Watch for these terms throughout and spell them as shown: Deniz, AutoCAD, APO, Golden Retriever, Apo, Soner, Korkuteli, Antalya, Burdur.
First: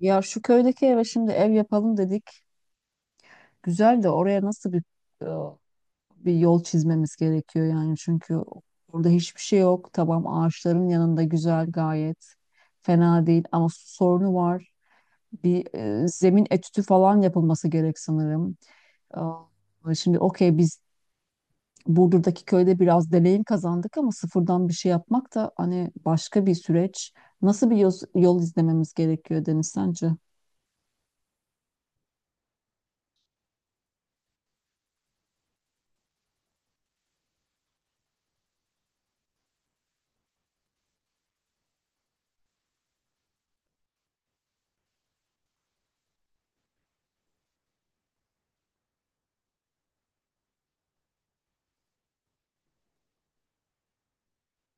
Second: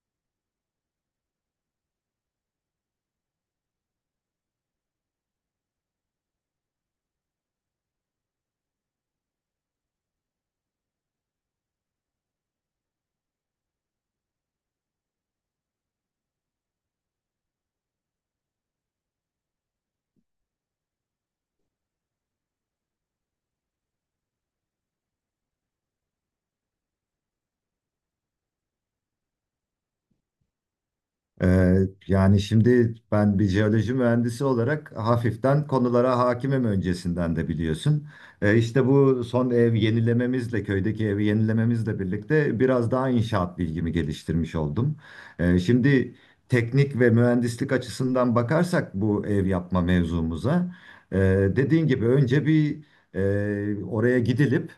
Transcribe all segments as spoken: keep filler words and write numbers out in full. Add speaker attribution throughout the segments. Speaker 1: Ya şu köydeki eve şimdi ev yapalım dedik. Güzel de oraya nasıl bir e, bir yol çizmemiz gerekiyor yani çünkü orada hiçbir şey yok. Tamam, ağaçların yanında güzel, gayet fena değil ama su sorunu var. Bir e, zemin etüdü falan yapılması gerek sanırım. E, şimdi okey, biz Burdur'daki köyde biraz deneyim kazandık ama sıfırdan bir şey yapmak da hani başka bir süreç. Nasıl bir yol, yol izlememiz gerekiyor Deniz sence?
Speaker 2: Ee, yani şimdi ben bir jeoloji mühendisi olarak hafiften konulara hakimim öncesinden de biliyorsun. Ee, işte bu son ev yenilememizle, köydeki evi yenilememizle birlikte biraz daha inşaat bilgimi geliştirmiş oldum. Ee, şimdi teknik ve mühendislik açısından bakarsak bu ev yapma mevzumuza, e, dediğin gibi önce bir e, oraya gidilip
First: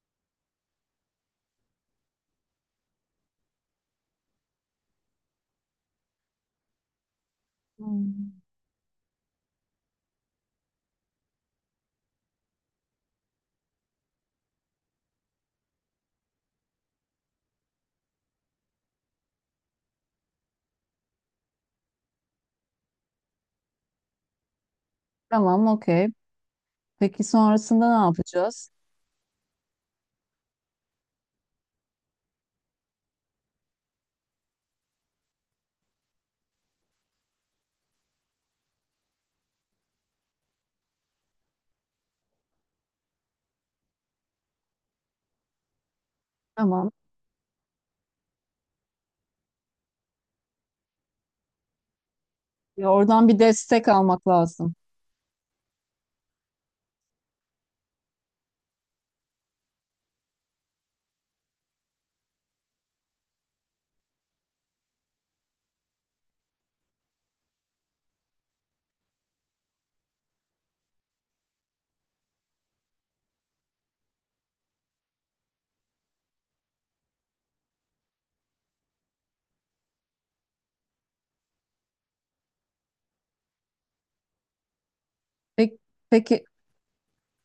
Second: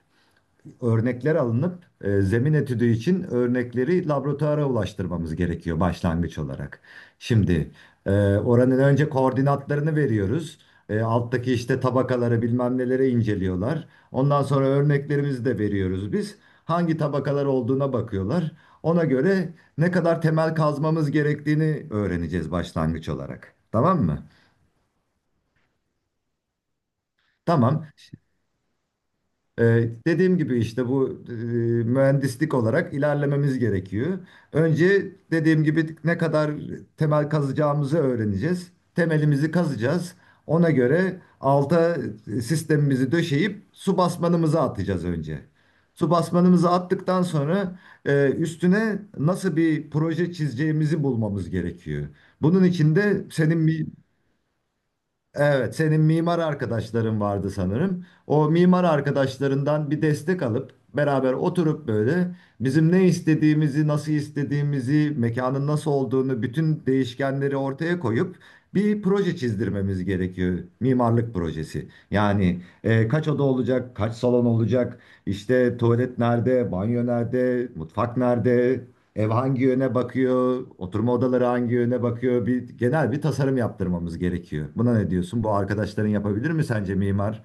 Speaker 2: örnekler alınıp e, zemin etüdü için örnekleri laboratuvara ulaştırmamız gerekiyor başlangıç olarak. Şimdi e,
Speaker 1: Hmm.
Speaker 2: oranın önce koordinatlarını veriyoruz. E, alttaki işte tabakaları bilmem nelere inceliyorlar. Ondan sonra örneklerimizi de veriyoruz biz. Hangi tabakalar olduğuna bakıyorlar. Ona göre ne kadar temel kazmamız gerektiğini öğreneceğiz başlangıç olarak. Tamam mı?
Speaker 1: Tamam, okey. Peki
Speaker 2: Tamam.
Speaker 1: sonrasında ne yapacağız?
Speaker 2: Ee, dediğim gibi işte bu e, mühendislik olarak ilerlememiz gerekiyor. Önce dediğim gibi ne kadar temel kazacağımızı öğreneceğiz. Temelimizi kazacağız. Ona göre alta sistemimizi döşeyip su basmanımızı atacağız önce. Su basmanımızı
Speaker 1: Tamam.
Speaker 2: attıktan sonra e, üstüne nasıl bir proje çizeceğimizi bulmamız gerekiyor. Bunun
Speaker 1: Ya
Speaker 2: için de
Speaker 1: oradan bir
Speaker 2: senin bir
Speaker 1: destek almak lazım.
Speaker 2: Evet, senin mimar arkadaşların vardı sanırım. O mimar arkadaşlarından bir destek alıp beraber oturup böyle bizim ne istediğimizi, nasıl istediğimizi, mekanın nasıl olduğunu, bütün değişkenleri ortaya koyup bir proje çizdirmemiz gerekiyor. Mimarlık projesi. Yani e, kaç oda olacak, kaç salon olacak, işte tuvalet nerede, banyo nerede, mutfak nerede, ev hangi yöne bakıyor, oturma odaları hangi yöne bakıyor, bir genel bir tasarım yaptırmamız gerekiyor. Buna ne diyorsun? Bu
Speaker 1: Peki,
Speaker 2: arkadaşların
Speaker 1: peki
Speaker 2: yapabilir mi sence mimar?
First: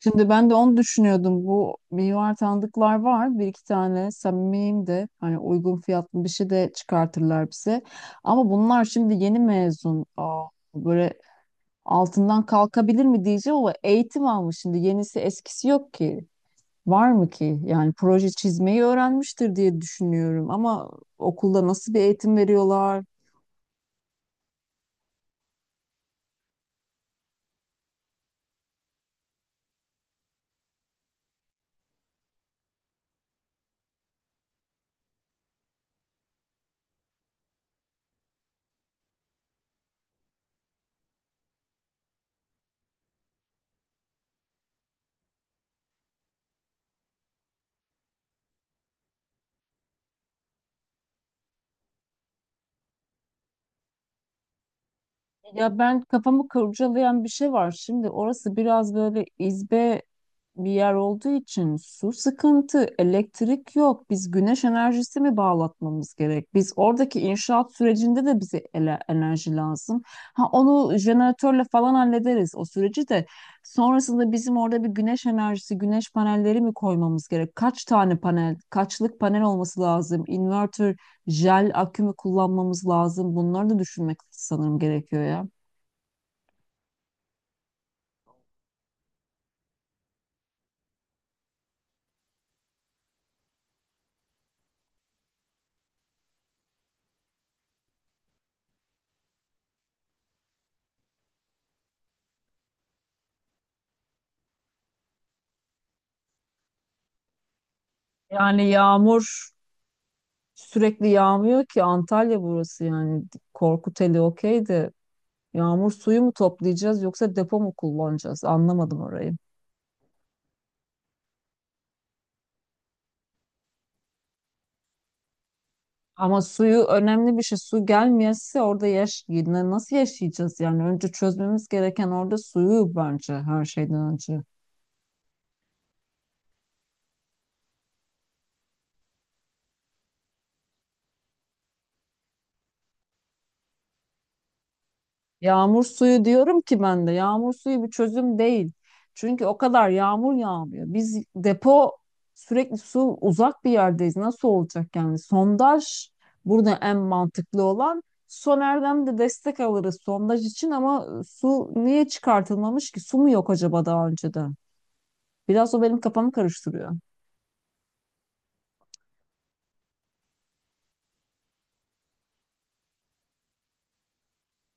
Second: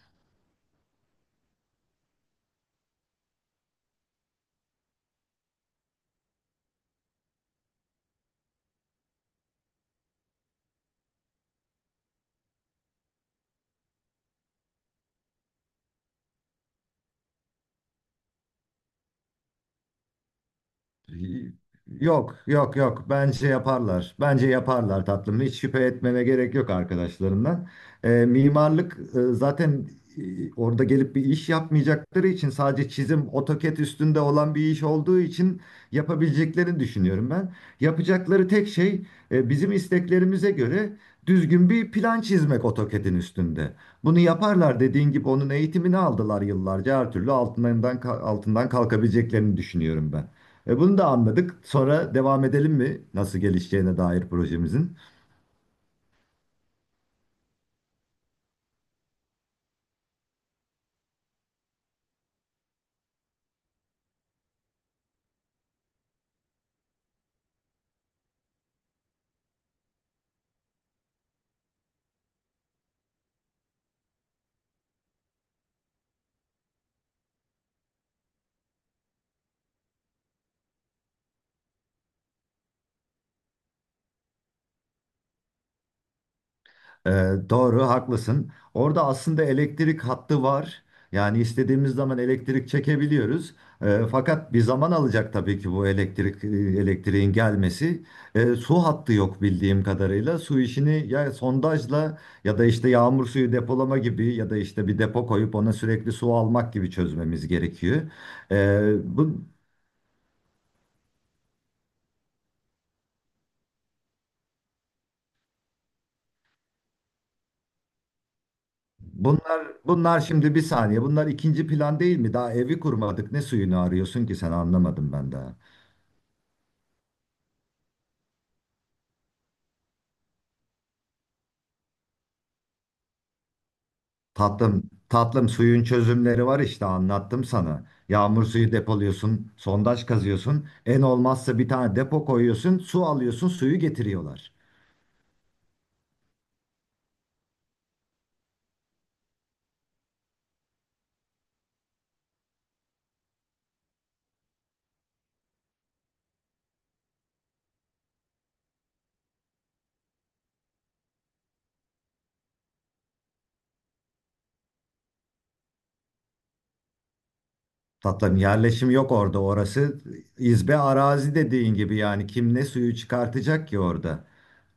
Speaker 1: şimdi ben de onu düşünüyordum. Bu mimar tanıdıklar var. Bir iki tane samimiyim de hani uygun fiyatlı bir şey de çıkartırlar bize. Ama bunlar şimdi yeni mezun. Aa, böyle altından kalkabilir mi diyeceğim ama eğitim almış şimdi. Yenisi eskisi yok ki. Var mı ki? Yani proje çizmeyi öğrenmiştir diye düşünüyorum ama okulda nasıl bir
Speaker 2: Yok,
Speaker 1: eğitim
Speaker 2: yok,
Speaker 1: veriyorlar?
Speaker 2: yok. Bence yaparlar. Bence yaparlar tatlım. Hiç şüphe etmene gerek yok arkadaşlarından. Ee, mimarlık e, zaten e, orada gelip bir iş yapmayacakları için sadece çizim, AutoCAD üstünde olan bir iş olduğu için yapabileceklerini düşünüyorum ben. Yapacakları tek şey e, bizim isteklerimize göre düzgün bir plan çizmek AutoCAD'in üstünde. Bunu yaparlar dediğin gibi onun eğitimini aldılar yıllarca. Her türlü altından altından kalkabileceklerini düşünüyorum ben. E bunu da anladık. Sonra devam edelim mi nasıl gelişeceğine dair projemizin?
Speaker 1: Ya, ben kafamı kurcalayan bir şey var. Şimdi orası biraz böyle izbe bir yer olduğu için su sıkıntı, elektrik yok. Biz güneş enerjisi mi bağlatmamız gerek? Biz oradaki inşaat sürecinde de bize ele- enerji lazım. Ha, onu jeneratörle falan hallederiz o süreci de. Sonrasında bizim orada bir güneş enerjisi, güneş panelleri mi koymamız gerek? Kaç tane panel, kaçlık panel olması lazım? Inverter, jel akü mü kullanmamız lazım? Bunları da düşünmek sanırım gerekiyor ya.
Speaker 2: E, doğru, haklısın. Orada aslında elektrik hattı var. Yani istediğimiz zaman elektrik çekebiliyoruz. E, fakat bir zaman alacak tabii ki bu elektrik e, elektriğin gelmesi. E, su hattı yok bildiğim kadarıyla. Su işini ya sondajla ya da işte yağmur suyu depolama gibi ya da işte bir depo koyup ona sürekli su almak gibi çözmemiz gerekiyor.
Speaker 1: Yani
Speaker 2: E, bu
Speaker 1: yağmur sürekli yağmıyor ki, Antalya burası yani. Korkuteli, okey de yağmur suyu mu toplayacağız yoksa depo mu kullanacağız, anlamadım orayı.
Speaker 2: Bunlar bunlar şimdi bir saniye. Bunlar ikinci plan değil mi? Daha evi kurmadık. Ne suyunu arıyorsun ki sen anlamadım ben daha.
Speaker 1: Ama suyu önemli bir şey. Su gelmeyese orada yaş yine nasıl yaşayacağız yani? Önce çözmemiz gereken orada suyu bence, her şeyden önce.
Speaker 2: Tatlım, tatlım suyun çözümleri var işte anlattım sana. Yağmur suyu depoluyorsun, sondaj kazıyorsun. En olmazsa bir tane depo koyuyorsun, su alıyorsun, suyu getiriyorlar.
Speaker 1: Yağmur suyu diyorum ki ben de, yağmur suyu bir çözüm değil. Çünkü o kadar yağmur yağmıyor. Biz depo, sürekli su, uzak bir yerdeyiz. Nasıl olacak yani? Sondaj burada en mantıklı olan. Soner'den de destek alırız sondaj için ama su niye çıkartılmamış ki? Su mu yok acaba daha önceden? Biraz o benim kafamı karıştırıyor.
Speaker 2: Tatlım yerleşim yok orada. Orası izbe arazi dediğin gibi yani kim ne suyu çıkartacak ki orada?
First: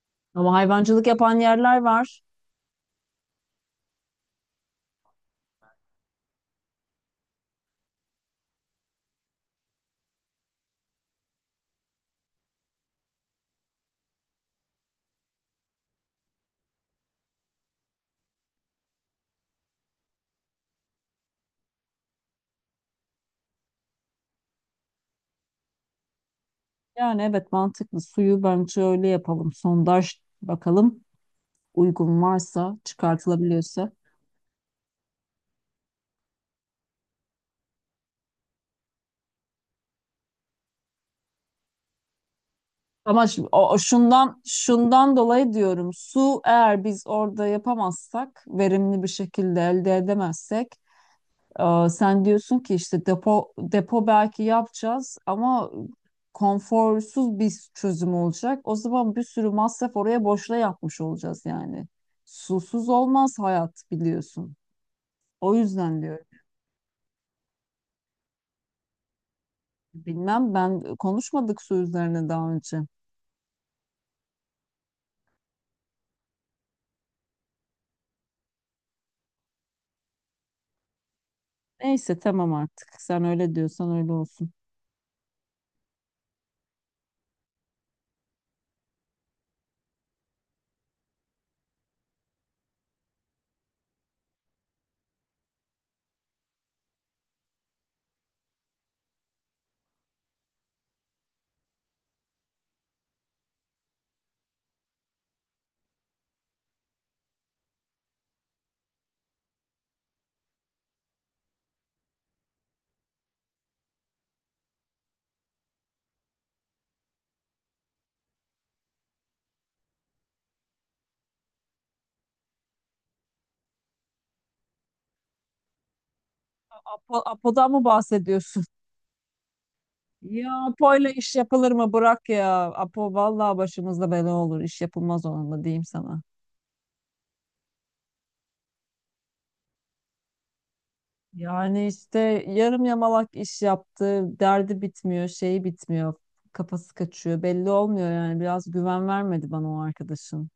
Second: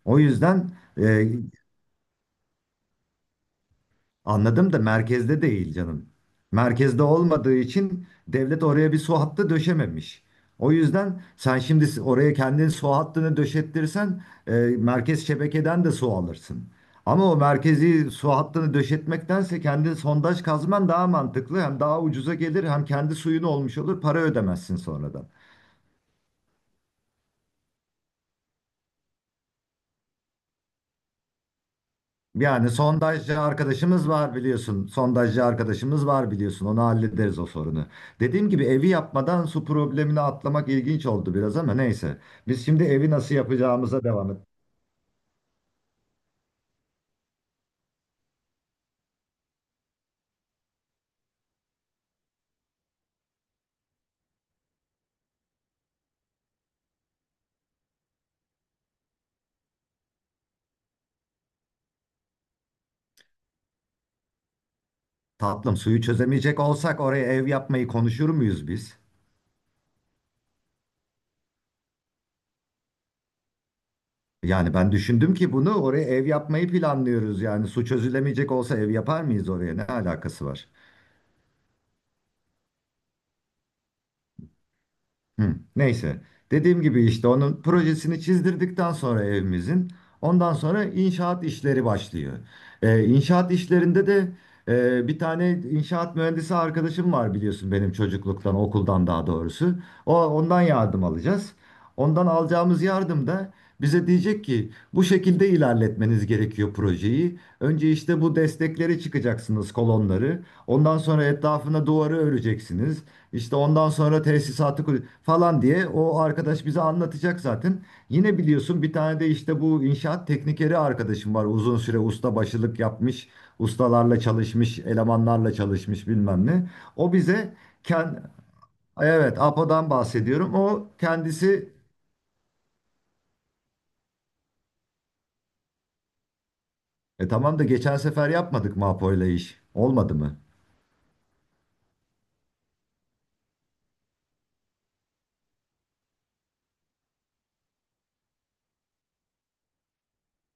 Speaker 2: O
Speaker 1: Ama
Speaker 2: yüzden
Speaker 1: hayvancılık
Speaker 2: e,
Speaker 1: yapan yerler var.
Speaker 2: Anladım da merkezde değil canım. Merkezde olmadığı için devlet oraya bir su hattı döşememiş. O yüzden sen şimdi oraya kendin su hattını döşettirsen e, merkez şebekeden de su alırsın. Ama o merkezi su hattını döşetmektense kendi sondaj kazman daha mantıklı. Hem daha ucuza gelir hem kendi suyun olmuş olur para ödemezsin sonradan.
Speaker 1: Yani evet, mantıklı. Suyu bence öyle yapalım. Sondaj, bakalım uygun
Speaker 2: Yani
Speaker 1: varsa,
Speaker 2: sondajcı
Speaker 1: çıkartılabiliyorsa.
Speaker 2: arkadaşımız var biliyorsun. Sondajcı arkadaşımız var biliyorsun. Onu hallederiz o sorunu. Dediğim gibi evi yapmadan su problemini atlamak ilginç oldu biraz ama neyse. Biz şimdi evi
Speaker 1: Ama
Speaker 2: nasıl
Speaker 1: şu- o, o
Speaker 2: yapacağımıza devam et.
Speaker 1: şundan şundan dolayı diyorum. Su eğer biz orada yapamazsak, verimli bir şekilde elde edemezsek, e, sen diyorsun ki işte depo depo belki yapacağız ama konforsuz bir çözüm olacak. O zaman bir sürü masraf oraya boşuna yapmış olacağız yani. Susuz olmaz hayat, biliyorsun. O
Speaker 2: Tatlım suyu
Speaker 1: yüzden diyorum.
Speaker 2: çözemeyecek olsak oraya ev yapmayı konuşur muyuz biz?
Speaker 1: Bilmem, ben konuşmadık su üzerine daha önce.
Speaker 2: Yani ben düşündüm ki bunu oraya ev yapmayı planlıyoruz. Yani su çözülemeyecek olsa ev yapar mıyız oraya? Ne alakası var?
Speaker 1: Neyse tamam artık. Sen öyle diyorsan öyle olsun.
Speaker 2: Hı, neyse. Dediğim gibi işte onun projesini çizdirdikten sonra evimizin ondan sonra inşaat işleri başlıyor. Ee, inşaat işlerinde de e, bir tane inşaat mühendisi arkadaşım var biliyorsun benim çocukluktan okuldan daha doğrusu. O ondan yardım alacağız. Ondan alacağımız yardım da bize diyecek ki bu şekilde ilerletmeniz gerekiyor projeyi. Önce işte bu destekleri çıkacaksınız kolonları. Ondan sonra etrafına duvarı öreceksiniz. İşte ondan sonra tesisatı kur- falan diye o arkadaş bize anlatacak zaten. Yine biliyorsun bir tane de işte bu inşaat teknikeri arkadaşım var. Uzun süre ustabaşılık yapmış, ustalarla çalışmış, elemanlarla çalışmış bilmem ne. O
Speaker 1: Po-
Speaker 2: bize
Speaker 1: Apo'dan mı
Speaker 2: kend
Speaker 1: bahsediyorsun?
Speaker 2: evet APO'dan bahsediyorum.
Speaker 1: Ya
Speaker 2: O
Speaker 1: Apo'yla iş
Speaker 2: kendisi
Speaker 1: yapılır mı? Bırak ya. Apo vallahi başımızda bela olur. İş yapılmaz onunla, diyeyim sana.
Speaker 2: e tamam da geçen sefer yapmadık mı APO ile iş? Olmadı mı?
Speaker 1: Yani işte yarım yamalak iş yaptı. Derdi bitmiyor, şeyi bitmiyor. Kafası kaçıyor. Belli olmuyor yani. Biraz güven vermedi bana o arkadaşın.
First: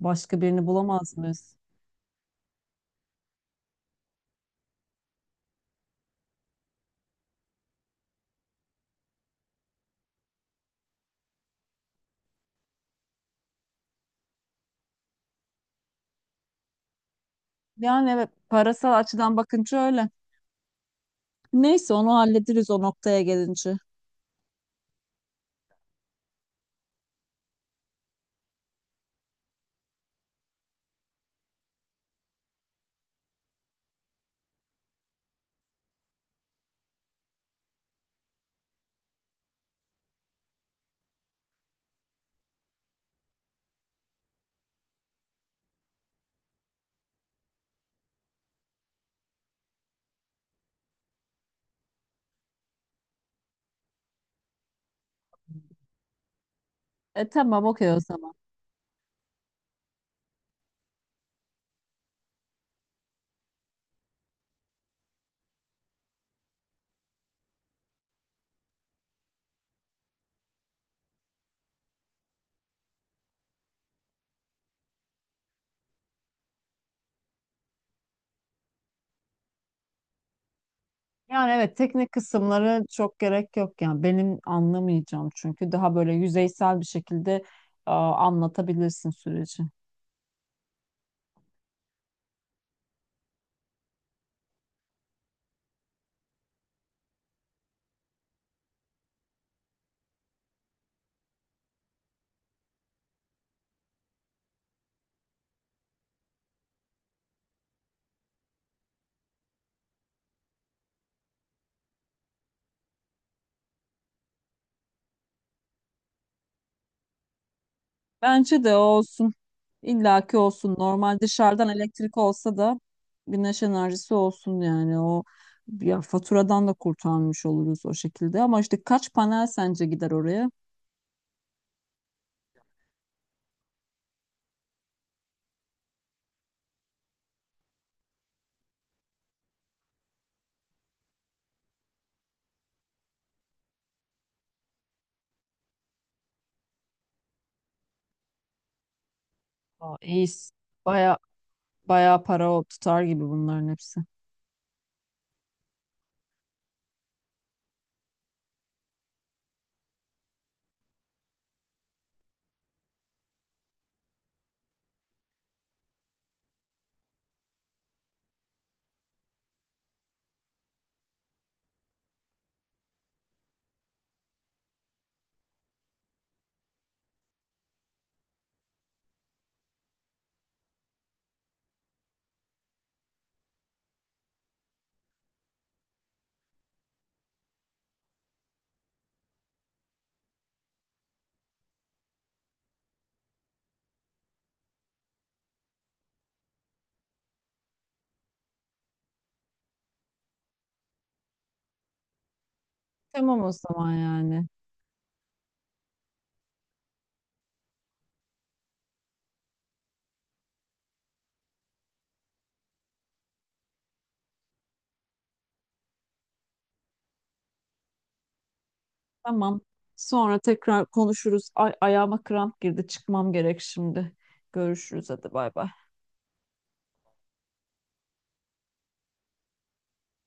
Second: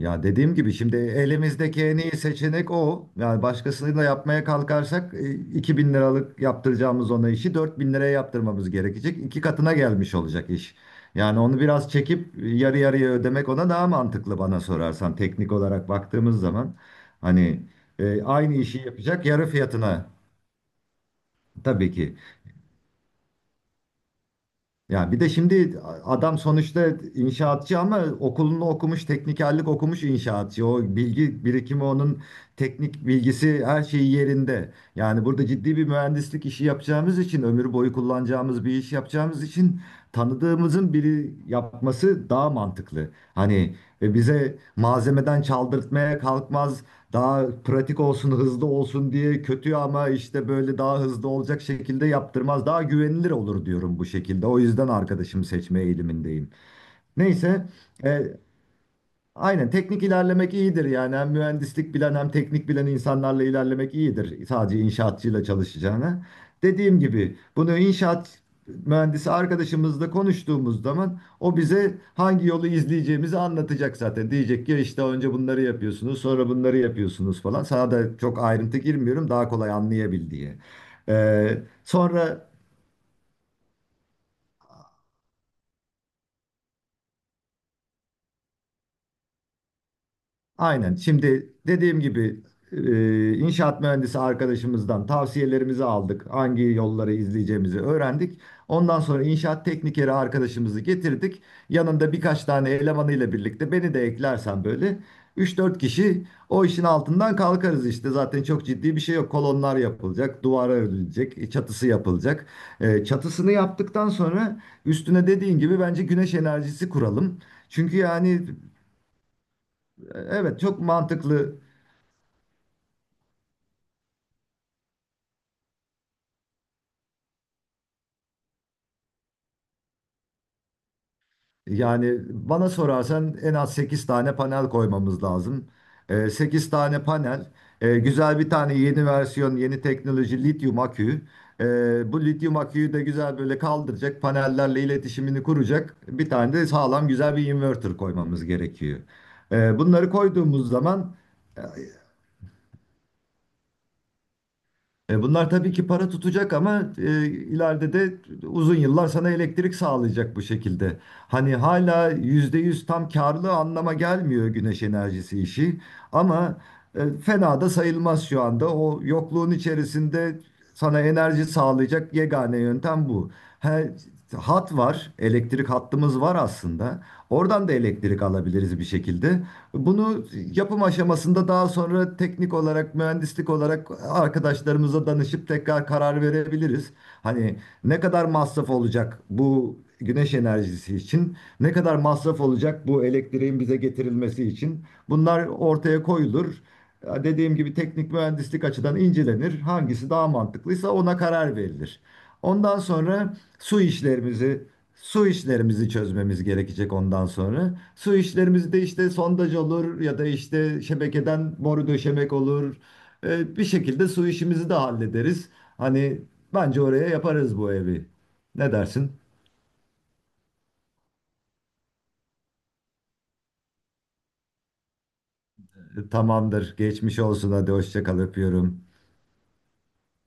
Speaker 2: Ya
Speaker 1: Başka
Speaker 2: dediğim
Speaker 1: birini
Speaker 2: gibi şimdi
Speaker 1: bulamaz mıyız?
Speaker 2: elimizdeki en iyi seçenek o. Yani başkasıyla yapmaya kalkarsak e, iki bin liralık yaptıracağımız ona işi dört bin liraya yaptırmamız gerekecek. İki katına gelmiş olacak iş. Yani onu biraz çekip e, yarı yarıya ödemek ona daha mantıklı bana sorarsan teknik olarak baktığımız zaman. Hani
Speaker 1: Yani
Speaker 2: e,
Speaker 1: evet,
Speaker 2: aynı işi
Speaker 1: parasal
Speaker 2: yapacak
Speaker 1: açıdan
Speaker 2: yarı
Speaker 1: bakınca
Speaker 2: fiyatına
Speaker 1: öyle.
Speaker 2: tabii
Speaker 1: Neyse, onu
Speaker 2: ki
Speaker 1: hallederiz o noktaya gelince.
Speaker 2: Ya bir de şimdi adam sonuçta inşaatçı ama okulunu okumuş, teknikerlik okumuş inşaatçı. O bilgi birikimi onun teknik bilgisi her şeyi yerinde. Yani burada ciddi bir mühendislik işi yapacağımız için, ömür boyu kullanacağımız bir iş yapacağımız için tanıdığımızın biri yapması daha mantıklı. Hani ve bize malzemeden çaldırtmaya kalkmaz daha pratik olsun, hızlı olsun diye kötü ama işte böyle daha hızlı olacak şekilde yaptırmaz. Daha güvenilir olur diyorum bu şekilde. O yüzden arkadaşımı seçme eğilimindeyim.
Speaker 1: E, tamam
Speaker 2: Neyse,
Speaker 1: okey o zaman.
Speaker 2: e, Aynen teknik ilerlemek iyidir yani hem mühendislik bilen hem teknik bilen insanlarla ilerlemek iyidir sadece inşaatçıyla çalışacağına. Dediğim gibi bunu inşaat mühendisi arkadaşımızla konuştuğumuz zaman o bize hangi yolu izleyeceğimizi anlatacak zaten. Diyecek ki işte önce bunları yapıyorsunuz sonra bunları yapıyorsunuz falan. Sana da çok ayrıntı girmiyorum daha kolay anlayabil diye.
Speaker 1: Yani
Speaker 2: Ee,
Speaker 1: evet, teknik
Speaker 2: sonra
Speaker 1: kısımları çok gerek yok yani, benim anlamayacağım, çünkü daha böyle yüzeysel bir şekilde e, anlatabilirsin süreci.
Speaker 2: Aynen. Şimdi dediğim gibi e, inşaat mühendisi arkadaşımızdan tavsiyelerimizi aldık. Hangi yolları izleyeceğimizi öğrendik. Ondan sonra inşaat teknikeri arkadaşımızı getirdik. Yanında birkaç tane elemanıyla birlikte beni de eklersen böyle üç dört kişi o işin altından kalkarız işte. Zaten çok ciddi bir şey yok. Kolonlar yapılacak, duvara örülecek, çatısı yapılacak. E, çatısını yaptıktan sonra üstüne dediğin gibi bence güneş enerjisi kuralım. Çünkü yani
Speaker 1: Bence de o olsun. İllaki
Speaker 2: Evet
Speaker 1: olsun.
Speaker 2: çok
Speaker 1: Normal
Speaker 2: mantıklı
Speaker 1: dışarıdan elektrik olsa da güneş enerjisi olsun yani. O, ya faturadan da kurtarmış oluruz o şekilde. Ama işte kaç panel sence gider oraya?
Speaker 2: Yani bana sorarsan en az sekiz tane panel koymamız lazım. Ee, Sekiz tane panel, e, güzel bir tane yeni versiyon, yeni teknoloji lityum akü. E, Bu lityum aküyü de güzel böyle kaldıracak, panellerle iletişimini kuracak bir tane de sağlam güzel bir inverter koymamız gerekiyor. E,
Speaker 1: Aa,
Speaker 2: bunları
Speaker 1: iyi.
Speaker 2: koyduğumuz zaman
Speaker 1: Bayağı, Bayağı para o tutar gibi bunların hepsi.
Speaker 2: E, bunlar tabii ki para tutacak ama e, ileride de uzun yıllar sana elektrik sağlayacak bu şekilde. Hani hala yüzde yüz tam karlı anlama gelmiyor güneş enerjisi işi ama e, fena da sayılmaz şu anda. O yokluğun içerisinde sana enerji sağlayacak yegane yöntem bu. He, hat var, elektrik hattımız var aslında. Oradan da elektrik alabiliriz bir şekilde. Bunu yapım aşamasında daha sonra teknik olarak, mühendislik olarak arkadaşlarımıza danışıp tekrar karar verebiliriz. Hani ne kadar masraf olacak bu güneş enerjisi için, ne kadar masraf olacak bu elektriğin bize getirilmesi için. Bunlar ortaya koyulur. Ya Dediğim gibi teknik mühendislik açıdan incelenir. Hangisi daha mantıklıysa ona karar verilir. Ondan sonra
Speaker 1: Tamam o
Speaker 2: su
Speaker 1: zaman yani.
Speaker 2: işlerimizi Su işlerimizi çözmemiz gerekecek ondan sonra. Su işlerimiz de işte sondaj olur ya da işte şebekeden boru döşemek olur. Ee, bir şekilde su işimizi de hallederiz. Hani bence oraya yaparız bu evi. Ne dersin?
Speaker 1: Tamam. Sonra tekrar konuşuruz. Ay, ayağıma kramp girdi. Çıkmam gerek şimdi. Görüşürüz, hadi bay bay.
Speaker 2: Tamamdır. Geçmiş olsun. Hadi hoşça kal öpüyorum.